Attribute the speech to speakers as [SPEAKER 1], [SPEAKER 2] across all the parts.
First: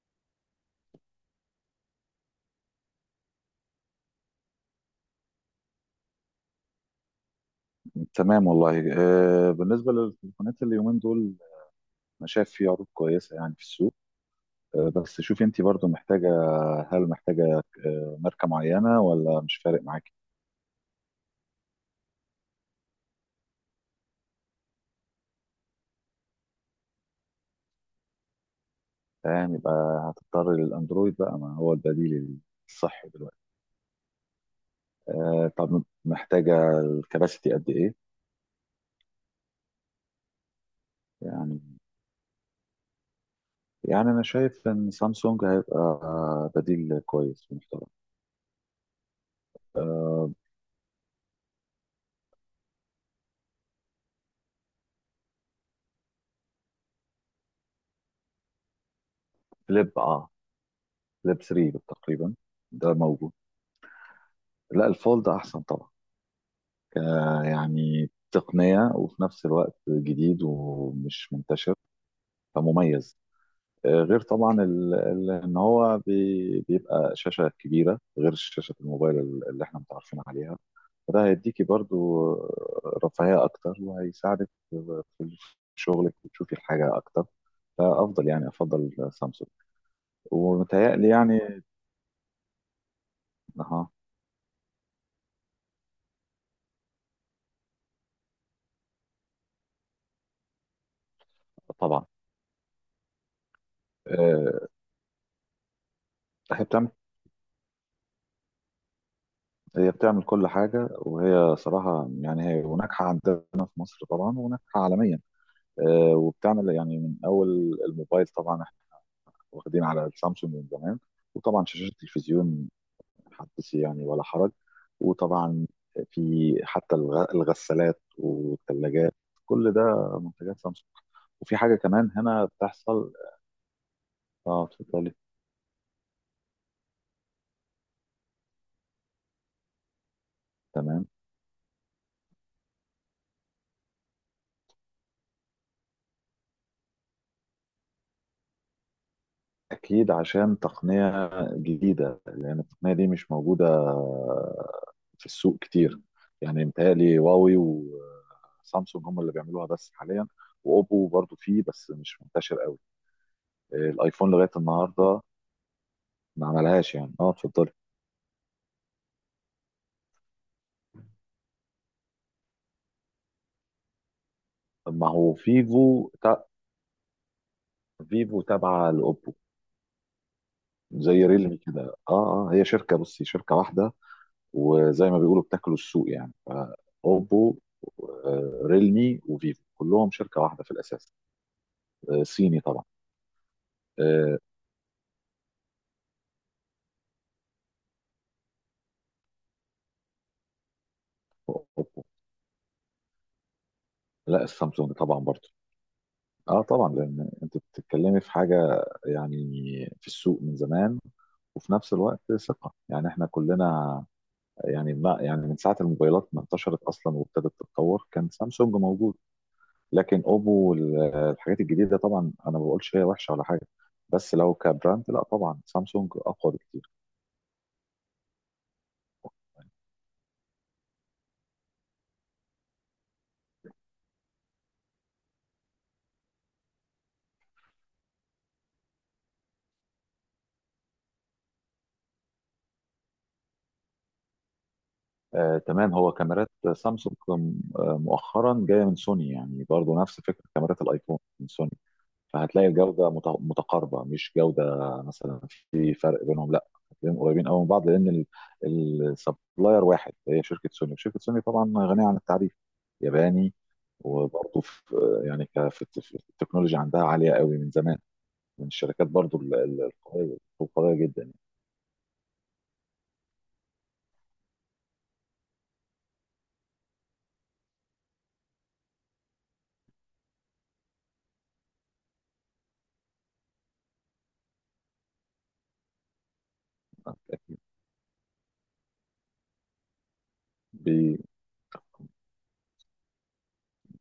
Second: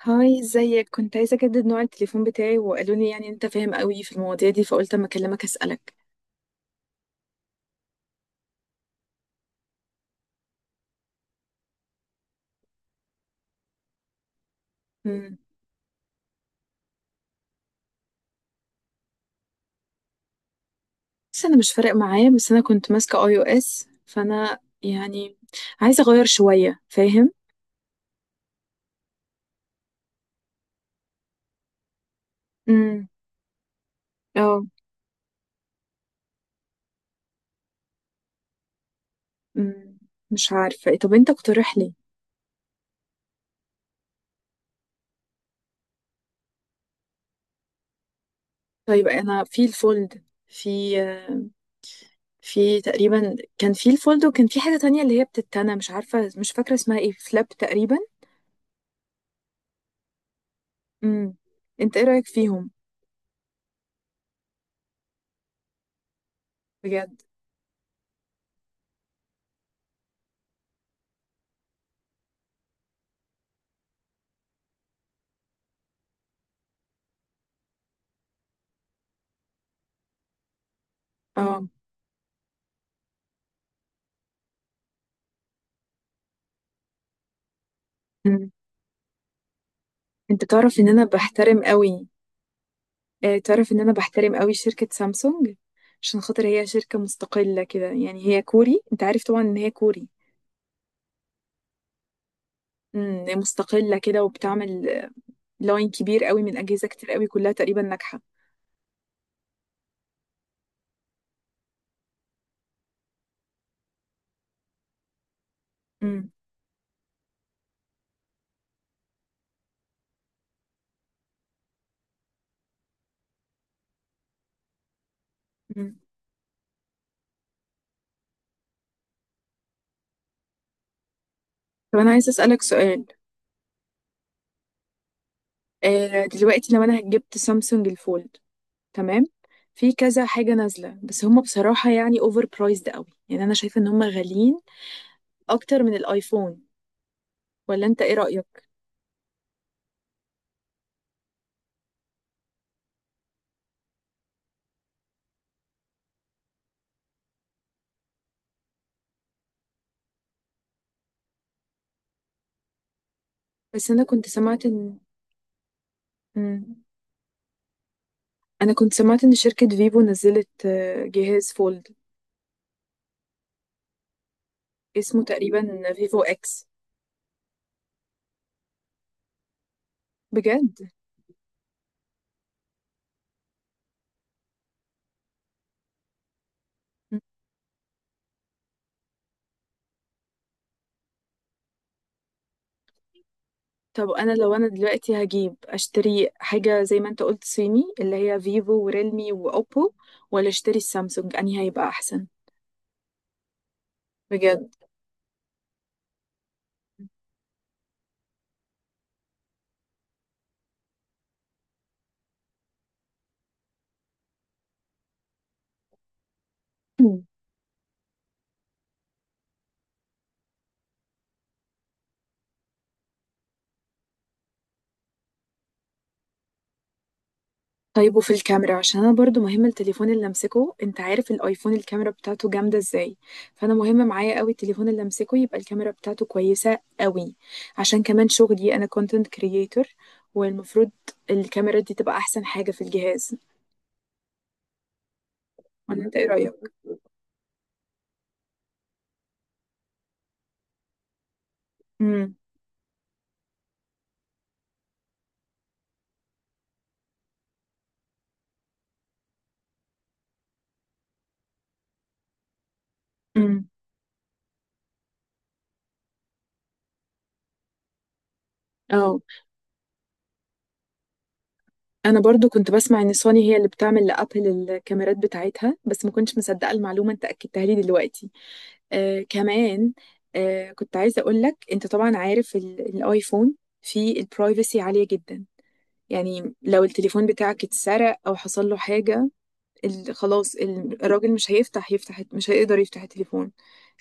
[SPEAKER 1] هاي، ازيك؟ كنت عايزة اجدد نوع التليفون بتاعي، وقالوا لي يعني انت فاهم قوي في المواضيع دي، فقلت اما اكلمك اسألك.
[SPEAKER 2] تمام والله بالنسبة للتليفونات اليومين دول، أنا شايف في عروض كويسة يعني في السوق. بس
[SPEAKER 1] مم.
[SPEAKER 2] شوفي أنت برضو محتاجة. هل محتاجة ماركة معينة ولا مش فارق معاكي؟
[SPEAKER 1] بس انا مش فارق معايا، بس انا كنت ماسكة اي او اس، فانا يعني عايزة اغير شوية، فاهم؟
[SPEAKER 2] فاهم، يبقى هتضطري للأندرويد بقى، ما هو البديل
[SPEAKER 1] امم.
[SPEAKER 2] الصحي دلوقتي.
[SPEAKER 1] اه.
[SPEAKER 2] طب محتاجة الكباسيتي قد إيه؟
[SPEAKER 1] مم. مش عارفة، طب انت
[SPEAKER 2] يعني
[SPEAKER 1] اقترح لي.
[SPEAKER 2] يعني أنا شايف إن سامسونج هيبقى بديل كويس ومحترم.
[SPEAKER 1] طيب انا في الفولد،
[SPEAKER 2] آه،
[SPEAKER 1] في تقريبا كان في الفولد، وكان في حاجة تانية اللي هي بتتنى، مش عارفة، مش فاكرة اسمها ايه، فلاب تقريبا.
[SPEAKER 2] فليب اه
[SPEAKER 1] امم.
[SPEAKER 2] فليب 3
[SPEAKER 1] انت ايه رأيك
[SPEAKER 2] تقريبا،
[SPEAKER 1] فيهم؟
[SPEAKER 2] ده موجود. لا، الفولد أحسن طبعا، ك-
[SPEAKER 1] بجد؟
[SPEAKER 2] يعني تقنية وفي نفس الوقت جديد ومش منتشر، فمميز. غير طبعا ان هو بيبقى شاشة كبيرة، غير شاشة الموبايل اللي احنا متعرفين عليها، فده هيديكي
[SPEAKER 1] اه.
[SPEAKER 2] برضو رفاهية اكتر، وهيساعدك في شغلك، وتشوفي الحاجة اكتر. فافضل يعني
[SPEAKER 1] مم.
[SPEAKER 2] افضل سامسونج.
[SPEAKER 1] انت تعرف ان انا
[SPEAKER 2] ومتهيألي
[SPEAKER 1] بحترم
[SPEAKER 2] يعني.
[SPEAKER 1] قوي. اه، تعرف ان
[SPEAKER 2] اه
[SPEAKER 1] انا بحترم قوي شركة سامسونج، عشان خاطر هي شركة مستقلة كده، يعني هي كوري، انت عارف طبعا ان هي كوري.
[SPEAKER 2] طبعا.
[SPEAKER 1] هي مستقلة كده
[SPEAKER 2] آه،
[SPEAKER 1] وبتعمل لاين كبير قوي من
[SPEAKER 2] هي
[SPEAKER 1] اجهزة
[SPEAKER 2] بتعمل
[SPEAKER 1] كتير قوي، كلها تقريبا ناجحة.
[SPEAKER 2] هي بتعمل كل حاجة، وهي صراحة يعني هي وناجحة عندنا في مصر طبعا، وناجحة عالميا.
[SPEAKER 1] امم
[SPEAKER 2] وبتعمل يعني من أول الموبايل، طبعا احنا واخدين على السامسونج من زمان، وطبعا شاشات التلفزيون حدثي يعني ولا حرج، وطبعا
[SPEAKER 1] امم
[SPEAKER 2] في حتى الغسالات والثلاجات، كل ده منتجات سامسونج. وفي حاجة
[SPEAKER 1] طب انا
[SPEAKER 2] كمان
[SPEAKER 1] عايزة
[SPEAKER 2] هنا
[SPEAKER 1] اسألك سؤال.
[SPEAKER 2] بتحصل. اه، اتفضلي.
[SPEAKER 1] اه، دلوقتي لو انا جبت سامسونج الفولد، تمام. في كذا حاجة نازلة،
[SPEAKER 2] تمام.
[SPEAKER 1] بس هم بصراحة يعني اوفر برايزد قوي، يعني انا شايفة ان هم غاليين اكتر من الايفون، ولا انت ايه رأيك؟
[SPEAKER 2] أكيد عشان تقنية جديدة، الأغنية دي مش موجودة في السوق كتير، يعني متهيألي هواوي وسامسونج هم اللي بيعملوها بس حاليا، وأوبو برضو فيه بس مش منتشر قوي.
[SPEAKER 1] بس انا كنت
[SPEAKER 2] الآيفون لغاية
[SPEAKER 1] سمعت ان.
[SPEAKER 2] النهاردة ما
[SPEAKER 1] مم.
[SPEAKER 2] عملهاش يعني. اه، اتفضلي.
[SPEAKER 1] انا كنت سمعت ان شركة فيفو نزلت جهاز فولد،
[SPEAKER 2] طب ما
[SPEAKER 1] اسمه
[SPEAKER 2] هو
[SPEAKER 1] تقريبا فيفو اكس.
[SPEAKER 2] فيفو تابعة لأوبو،
[SPEAKER 1] بجد؟
[SPEAKER 2] زي ريلمي كده. اه، اه، هي شركة، بصي شركة واحدة، وزي ما بيقولوا بتاكلوا السوق يعني.
[SPEAKER 1] مم.
[SPEAKER 2] أوبو، ريلمي، وفيفو كلهم شركة واحدة في الأساس، صيني طبعا.
[SPEAKER 1] طب انا لو دلوقتي هجيب اشتري حاجة زي ما انت قلت صيني، اللي هي فيفو وريلمي واوبو، ولا اشتري السامسونج، انهي
[SPEAKER 2] آه،
[SPEAKER 1] هيبقى احسن؟
[SPEAKER 2] لا،
[SPEAKER 1] بجد؟
[SPEAKER 2] السامسونج طبعا برضه. اه طبعا، لان انت بتتكلمي في حاجه يعني في السوق من زمان، وفي نفس الوقت ثقه، يعني احنا كلنا يعني، ما يعني من ساعه الموبايلات ما انتشرت اصلا
[SPEAKER 1] مم.
[SPEAKER 2] وابتدت تتطور كان سامسونج موجود. لكن اوبو والحاجات الجديده طبعا، انا ما بقولش هي وحشه ولا حاجه، بس لو كبراند لا، طبعا سامسونج اقوى بكتير.
[SPEAKER 1] طيب، وفي الكاميرا، عشان انا برضو مهم التليفون اللي امسكه، انت عارف الايفون الكاميرا بتاعته جامده ازاي. فانا مهم معايا قوي التليفون اللي امسكه، يبقى الكاميرا بتاعته كويسه قوي، عشان كمان شغلي انا كونتنت كرييتور، والمفروض الكاميرا دي تبقى احسن حاجه في الجهاز،
[SPEAKER 2] آه تمام.
[SPEAKER 1] ولا
[SPEAKER 2] هو
[SPEAKER 1] انت ايه
[SPEAKER 2] كاميرات
[SPEAKER 1] رايك؟
[SPEAKER 2] سامسونج مؤخرا جايه من سوني، يعني برضه نفس فكره كاميرات الايفون من سوني،
[SPEAKER 1] امم.
[SPEAKER 2] فهتلاقي الجودة متقاربة. مش جودة مثلا في فرق بينهم، لا هتلاقيهم قريبين قوي من بعض، لأن السبلاير واحد، هي شركة سوني، وشركة سوني طبعا غنية عن التعريف، ياباني.
[SPEAKER 1] امم.
[SPEAKER 2] وبرضه في يعني في في التكنولوجيا عندها عالية قوي من زمان، من الشركات
[SPEAKER 1] اه.
[SPEAKER 2] برضه القوية القوية جدا.
[SPEAKER 1] انا برضو كنت بسمع ان سوني هي اللي بتعمل لابل الكاميرات بتاعتها، بس ما كنتش مصدقه المعلومه، انت اكدتها لي دلوقتي. آه كمان. آه، كنت عايزة أقول لك، أنت طبعا عارف الآيفون فيه البرايفسي عالية جدا، يعني لو
[SPEAKER 2] يعني
[SPEAKER 1] التليفون
[SPEAKER 2] أكيد.
[SPEAKER 1] بتاعك اتسرق أو حصل له حاجة، خلاص،
[SPEAKER 2] بي-
[SPEAKER 1] الراجل مش يفتح، مش هيقدر يفتح التليفون.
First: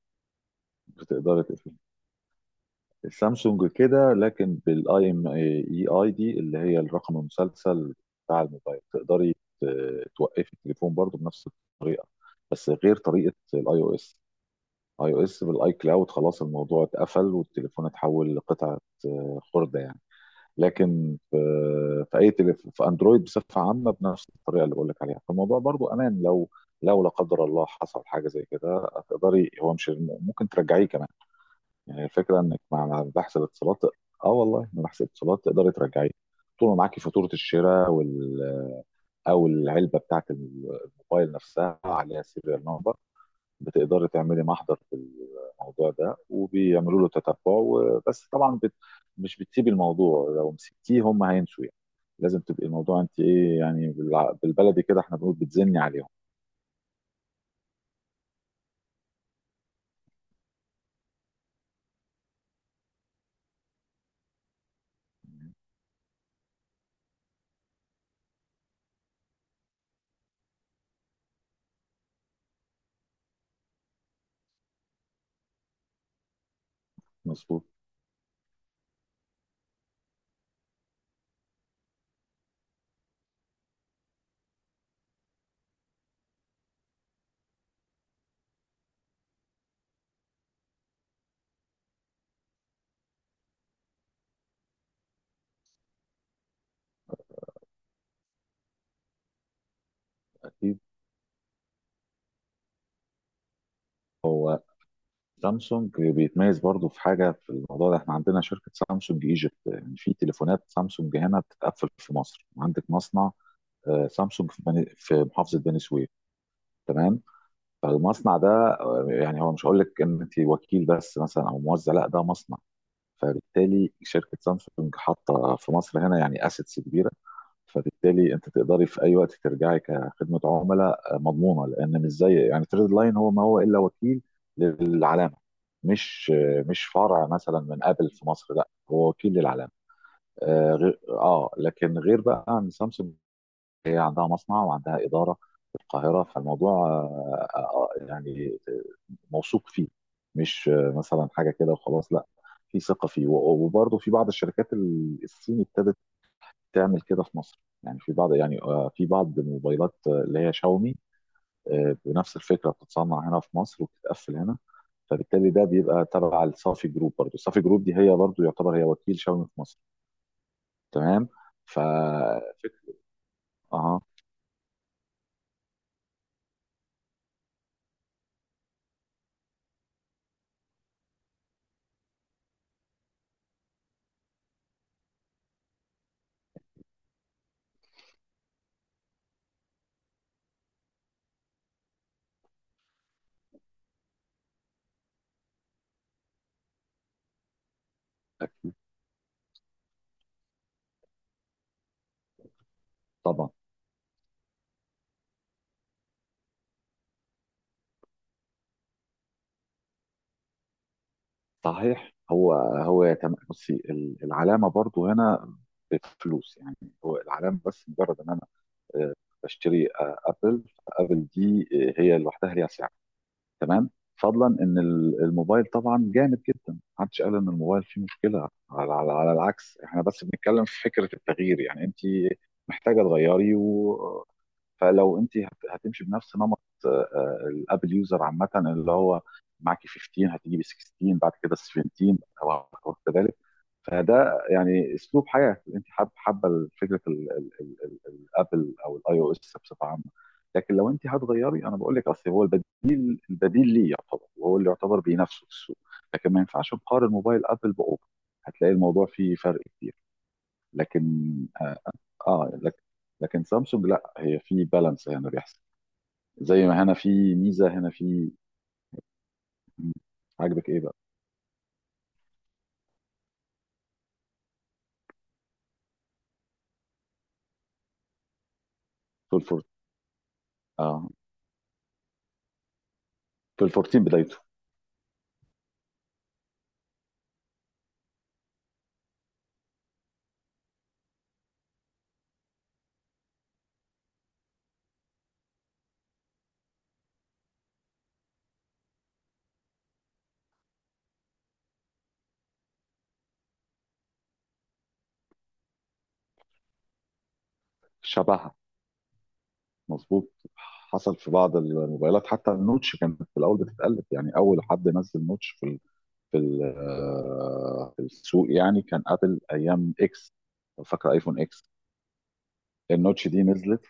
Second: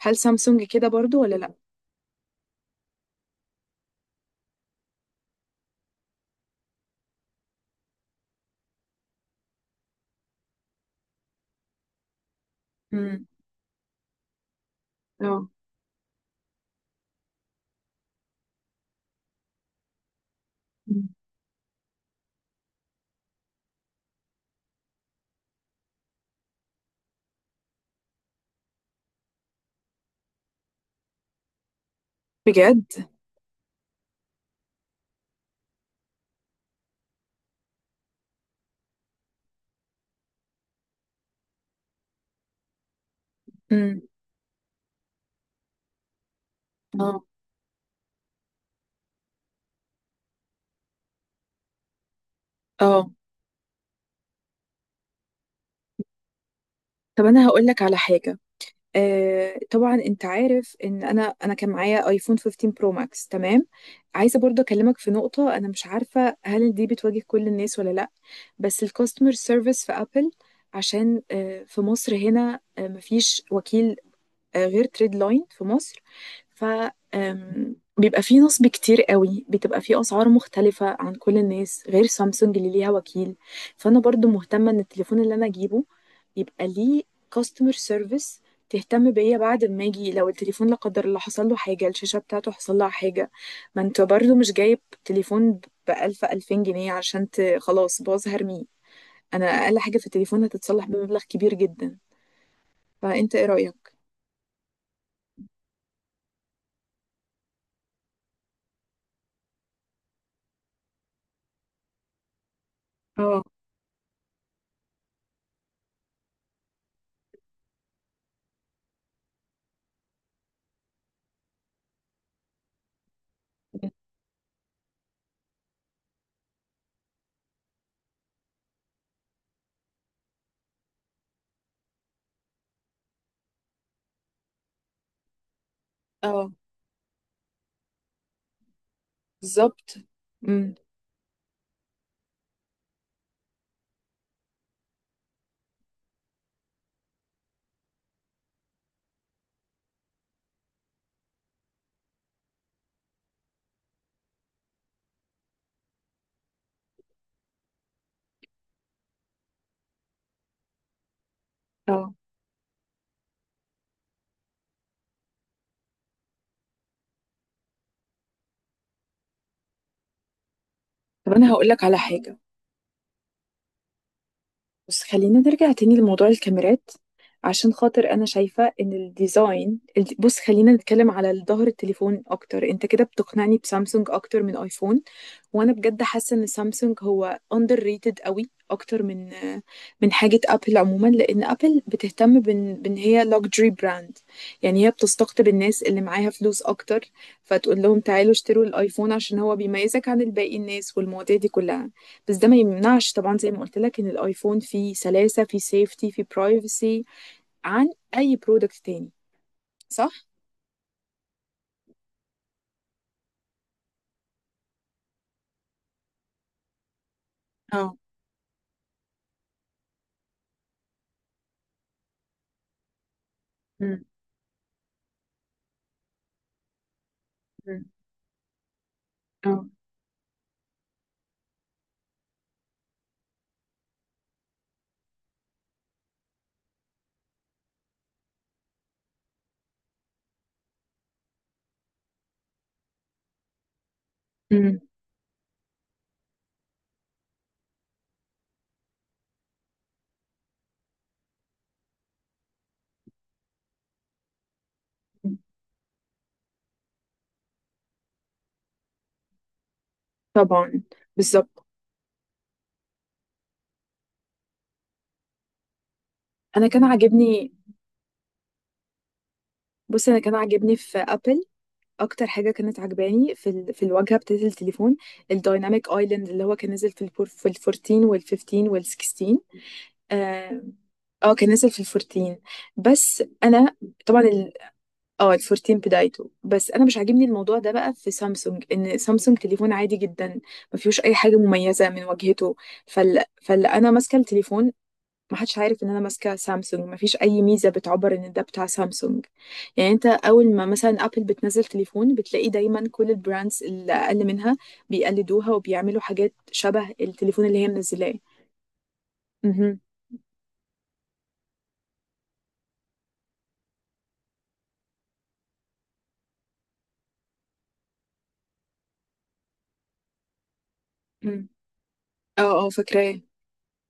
[SPEAKER 1] هل سامسونج كده برضو ولا
[SPEAKER 2] بتقدر
[SPEAKER 1] لأ؟
[SPEAKER 2] تقفل السامسونج كده، لكن بالاي ام اي اي دي اللي هي الرقم المسلسل بتاع الموبايل، تقدري توقفي التليفون برضه بنفس، بس غير
[SPEAKER 1] امم.
[SPEAKER 2] طريقه الاي او اس. اي او اس
[SPEAKER 1] اه.
[SPEAKER 2] بالاي كلاود خلاص الموضوع اتقفل، والتليفون اتحول لقطعه خرده يعني.
[SPEAKER 1] مم.
[SPEAKER 2] لكن في، في اي تليفون في اندرويد بصفه عامه بنفس الطريقه اللي بقول لك عليها، فالموضوع برضو امان. لو لا قدر الله حصل حاجه زي كده، هتقدري، هو مش ممكن ترجعيه كمان؟ يعني الفكره انك مع
[SPEAKER 1] بجد؟
[SPEAKER 2] مع بحث الاتصالات. اه والله، مع بحث الاتصالات تقدري ترجعيه، طول ما معاكي فاتوره الشراء او العلبه بتاعت الموبايل نفسها، عليها سيريال نمبر،
[SPEAKER 1] امم.
[SPEAKER 2] بتقدري تعملي محضر في الموضوع ده وبيعملوا له
[SPEAKER 1] اه.
[SPEAKER 2] تتبع. بس طبعا مش بتسيبي الموضوع، لو مسكتيه هم هينسوا يعني، لازم تبقي الموضوع
[SPEAKER 1] اه،
[SPEAKER 2] انت ايه يعني، بالبلدي كده احنا بنقول بتزني عليهم.
[SPEAKER 1] طب أنا هقول لك على حاجة. آه، طبعا انت عارف ان انا كان معايا ايفون 15 برو ماكس، تمام. عايزه برضه اكلمك في نقطه، انا مش عارفه هل دي بتواجه كل الناس ولا لا. بس الكاستمر سيرفيس في ابل، عشان في مصر هنا مفيش وكيل غير تريد لاين في مصر. ف
[SPEAKER 2] مظبوط.
[SPEAKER 1] آم، بيبقى فيه نصب كتير قوي، بتبقى فيه اسعار مختلفه عن كل الناس، غير سامسونج اللي ليها وكيل. فانا برضو مهتمه ان التليفون اللي انا اجيبه يبقى ليه كاستمر سيرفيس تهتم بيا بعد ما اجي، لو التليفون لا قدر الله حصل له حاجه، الشاشه بتاعته حصل لها حاجه. ما انت برضو مش جايب تليفون بألف ألفين جنيه، عشان خلاص باظ هرميه. انا اقل حاجه في التليفون
[SPEAKER 2] اكيد.
[SPEAKER 1] هتتصلح بمبلغ كبير جدا. فانت ايه رأيك؟
[SPEAKER 2] هو سامسونج بيتميز برضو في حاجه في الموضوع ده، احنا عندنا شركه سامسونج ايجيبت، يعني في تليفونات سامسونج هنا بتتقفل في مصر، عندك مصنع
[SPEAKER 1] اه.
[SPEAKER 2] سامسونج في محافظه بني سويف، تمام؟ فالمصنع ده يعني هو مش هقول لك ان انت وكيل بس مثلا او موزع، لا ده مصنع. فبالتالي شركه سامسونج حاطه في مصر هنا يعني اسيتس كبيره، فبالتالي انت تقدري في اي وقت ترجعي كخدمه عملاء مضمونه. لان مش زي يعني تريد لاين، هو ما هو الا وكيل للعلامه،
[SPEAKER 1] اه.
[SPEAKER 2] مش فرع مثلا من ابل في مصر، لا هو وكيل للعلامه.
[SPEAKER 1] بالظبط.
[SPEAKER 2] اه.
[SPEAKER 1] امم.
[SPEAKER 2] لكن غير بقى عن سامسونج، هي عندها مصنع وعندها إدارة في القاهرة، فالموضوع يعني موثوق فيه، مش مثلا حاجة كده وخلاص، لا في ثقة فيه. وبرضه في بعض الشركات الصيني ابتدت تعمل كده في مصر، يعني في بعض يعني في بعض الموبايلات اللي هي شاومي،
[SPEAKER 1] اه.
[SPEAKER 2] بنفس الفكرة بتتصنع هنا في مصر وبتتقفل هنا، فبالتالي ده بيبقى تبع الصافي جروب برضه، الصافي جروب دي هي برضه يعتبر هي وكيل شاومي في مصر، تمام؟
[SPEAKER 1] طب انا هقول لك على حاجه،
[SPEAKER 2] ففكرة. اه.
[SPEAKER 1] بس خلينا نرجع تاني لموضوع الكاميرات، عشان خاطر انا شايفة ان الديزاين بص خلينا نتكلم على ظهر التليفون اكتر، انت كده بتقنعني بسامسونج اكتر من ايفون. وانا بجد حاسه ان سامسونج هو اندر ريتد قوي اكتر من حاجه ابل عموما، لان ابل بتهتم بان هي لوكسجري براند، يعني هي بتستقطب الناس اللي معاها فلوس اكتر، فتقول لهم تعالوا اشتروا
[SPEAKER 2] اكيد
[SPEAKER 1] الايفون عشان هو بيميزك عن الباقي الناس، والمواضيع دي كلها. بس ده ما يمنعش طبعا، زي
[SPEAKER 2] طبعا.
[SPEAKER 1] ما قلت لك ان الايفون فيه سلاسه، فيه سيفتي، فيه برايفسي عن اي برودكت تاني، صح؟
[SPEAKER 2] صحيح. بصي العلامه برضو هنا بفلوس يعني، هو العلامه بس،
[SPEAKER 1] اه.
[SPEAKER 2] مجرد ان انا آه، بشتري ابل، ابل دي هي لوحدها ليها سعر، تمام؟
[SPEAKER 1] أم،
[SPEAKER 2] فضلا ان الموبايل طبعا جامد جدا، محدش قال ان الموبايل
[SPEAKER 1] أم،
[SPEAKER 2] فيه مشكله، على, على
[SPEAKER 1] اه.
[SPEAKER 2] العكس، احنا بس بنتكلم في فكره التغيير، يعني انت محتاجه تغيري، و... فلو انت هتمشي بنفس نمط آه، الابل يوزر عامه، اللي هو معاكي 15 هتجيبي 16، بعد كده 17، وكذلك، فده
[SPEAKER 1] أم،
[SPEAKER 2] يعني اسلوب حياه، انت حابه، فكره الابل او الاي او اس بصفه عامه. لكن لو انت هتغيري، انا بقول لك اصل هو البديل، ليه يعتبر، وهو اللي يعتبر
[SPEAKER 1] أم.
[SPEAKER 2] بينافسه في السوق، لكن ما ينفعش نقارن موبايل ابل باوبو، هتلاقي الموضوع فيه فرق كبير.
[SPEAKER 1] طبعا.
[SPEAKER 2] لكن
[SPEAKER 1] بالظبط،
[SPEAKER 2] اه, آه لكن لكن سامسونج لا، هي في بالانس، هنا بيحصل زي
[SPEAKER 1] انا
[SPEAKER 2] ما
[SPEAKER 1] كان
[SPEAKER 2] هنا في
[SPEAKER 1] عاجبني.
[SPEAKER 2] ميزه هنا في. مم.
[SPEAKER 1] بصي، انا كان
[SPEAKER 2] عاجبك
[SPEAKER 1] عاجبني
[SPEAKER 2] ايه بقى؟
[SPEAKER 1] في ابل، اكتر حاجه كانت عجباني في الواجهه بتاعت التليفون، الدايناميك ايلاند اللي هو كان نزل في الفورتين والفيفتين
[SPEAKER 2] في
[SPEAKER 1] والسكستين.
[SPEAKER 2] الفور
[SPEAKER 1] اه.
[SPEAKER 2] اه
[SPEAKER 1] آه، كان نزل في الفورتين. بس
[SPEAKER 2] في
[SPEAKER 1] انا
[SPEAKER 2] الفورتين
[SPEAKER 1] طبعا
[SPEAKER 2] بدايته.
[SPEAKER 1] اه، الفورتين بدايته، بس انا مش عاجبني الموضوع ده بقى في سامسونج، ان سامسونج تليفون عادي جدا، ما فيهوش اي حاجه مميزه من واجهته. فال... فال انا ماسكه التليفون، ما حدش عارف ان انا ماسكه سامسونج، ما فيش اي ميزه بتعبر ان ده بتاع سامسونج. يعني انت اول ما مثلا ابل بتنزل تليفون بتلاقي دايما كل البراندز اللي اقل منها بيقلدوها، وبيعملوا حاجات شبه التليفون اللي هي منزلاه.
[SPEAKER 2] شبهها.
[SPEAKER 1] مهم.
[SPEAKER 2] مظبوط. حصل في بعض الموبايلات، حتى النوتش كانت في الاول بتتقلب، يعني اول حد نزل نوتش في في السوق يعني، كان ابل ايام اكس، لو فاكره ايفون
[SPEAKER 1] مم.
[SPEAKER 2] اكس.
[SPEAKER 1] اه. اه، فاكراه.
[SPEAKER 2] النوتش دي نزلت،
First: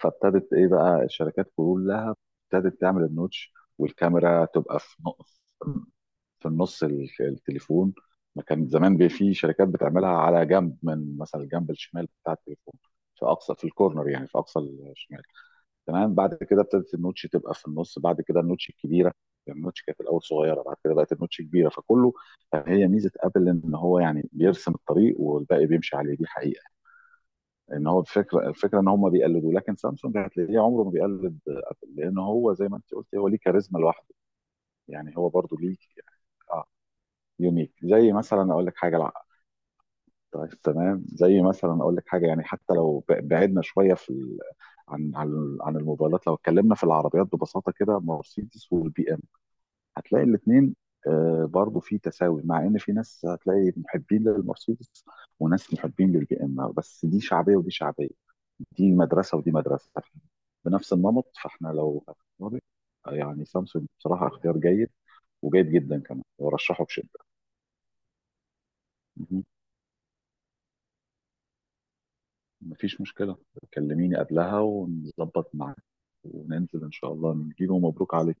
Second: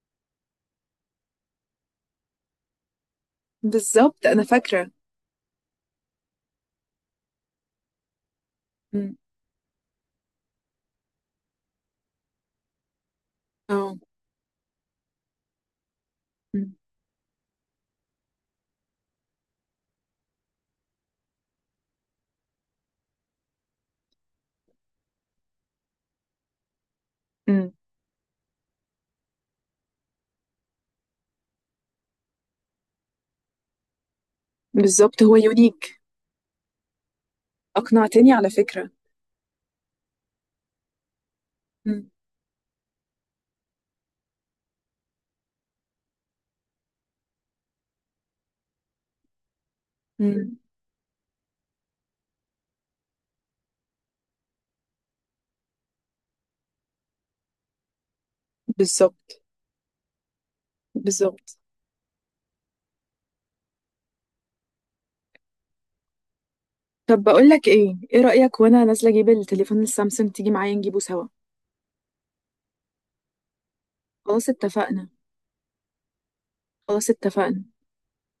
[SPEAKER 2] فابتدت ايه بقى الشركات كلها، ابتدت تعمل النوتش،
[SPEAKER 1] بالظبط، انا
[SPEAKER 2] والكاميرا تبقى
[SPEAKER 1] فاكره.
[SPEAKER 2] في نقص، في النص التليفون، ما كان زمان
[SPEAKER 1] مم.
[SPEAKER 2] في شركات بتعملها على جنب، من مثلا الجنب الشمال بتاع التليفون، في اقصى، في
[SPEAKER 1] اه.
[SPEAKER 2] الكورنر يعني في اقصى الشمال، تمام. بعد كده
[SPEAKER 1] مم.
[SPEAKER 2] ابتدت النوتش تبقى في النص، بعد كده النوتش الكبيره، يعني النوتش كانت الاول صغيره، بعد كده بقت النوتش كبيره، فكله. هي ميزه ابل، ان هو يعني بيرسم الطريق والباقي بيمشي عليه، دي حقيقه.
[SPEAKER 1] مم.
[SPEAKER 2] ان هو الفكره، ان هم بيقلدوا. لكن سامسونج هتلاقيه عمره ما بيقلد ابل، لان هو زي ما انت قلت، هو ليه كاريزما لوحده، يعني
[SPEAKER 1] بالظبط،
[SPEAKER 2] هو
[SPEAKER 1] هو
[SPEAKER 2] برضو ليه،
[SPEAKER 1] يونيك.
[SPEAKER 2] اه، يونيك، زي
[SPEAKER 1] اقنعتني على
[SPEAKER 2] مثلا اقول لك
[SPEAKER 1] فكره.
[SPEAKER 2] حاجه. طيب تمام، زي مثلا اقول لك
[SPEAKER 1] مم.
[SPEAKER 2] حاجه يعني، حتى لو بعدنا شويه في ال... عن الموبايلات، لو اتكلمنا في العربيات ببساطه كده، مرسيدس والبي ام، هتلاقي
[SPEAKER 1] مم.
[SPEAKER 2] الاثنين برضو في تساوي، مع ان في ناس هتلاقي محبين للمرسيدس، وناس محبين للبي ام، بس دي شعبيه ودي شعبيه، دي مدرسه
[SPEAKER 1] بالظبط.
[SPEAKER 2] ودي مدرسه، بنفس النمط.
[SPEAKER 1] بالظبط.
[SPEAKER 2] فاحنا لو هنختار، يعني سامسونج بصراحه اختيار جيد، وجيد جدا كمان، ورشحه بشده.
[SPEAKER 1] طب بقول لك ايه، ايه رايك وانا نازله اجيب التليفون السامسونج تيجي معايا نجيبه سوا؟
[SPEAKER 2] مفيش مشكلة، كلميني
[SPEAKER 1] خلاص
[SPEAKER 2] قبلها
[SPEAKER 1] اتفقنا.
[SPEAKER 2] ونظبط معاك، وننزل إن
[SPEAKER 1] خلاص
[SPEAKER 2] شاء الله
[SPEAKER 1] اتفقنا.
[SPEAKER 2] نجيبه، مبروك عليك.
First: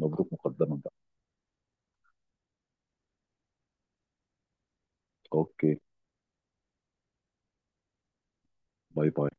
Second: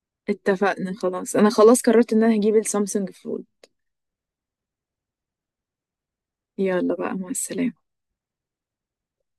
[SPEAKER 2] مبروك مقدما بقى.
[SPEAKER 1] اتفقنا. خلاص، انا خلاص قررت ان انا هجيب السامسونج فول.
[SPEAKER 2] أوكي.
[SPEAKER 1] يلا بقى، مع السلامة.
[SPEAKER 2] باي باي.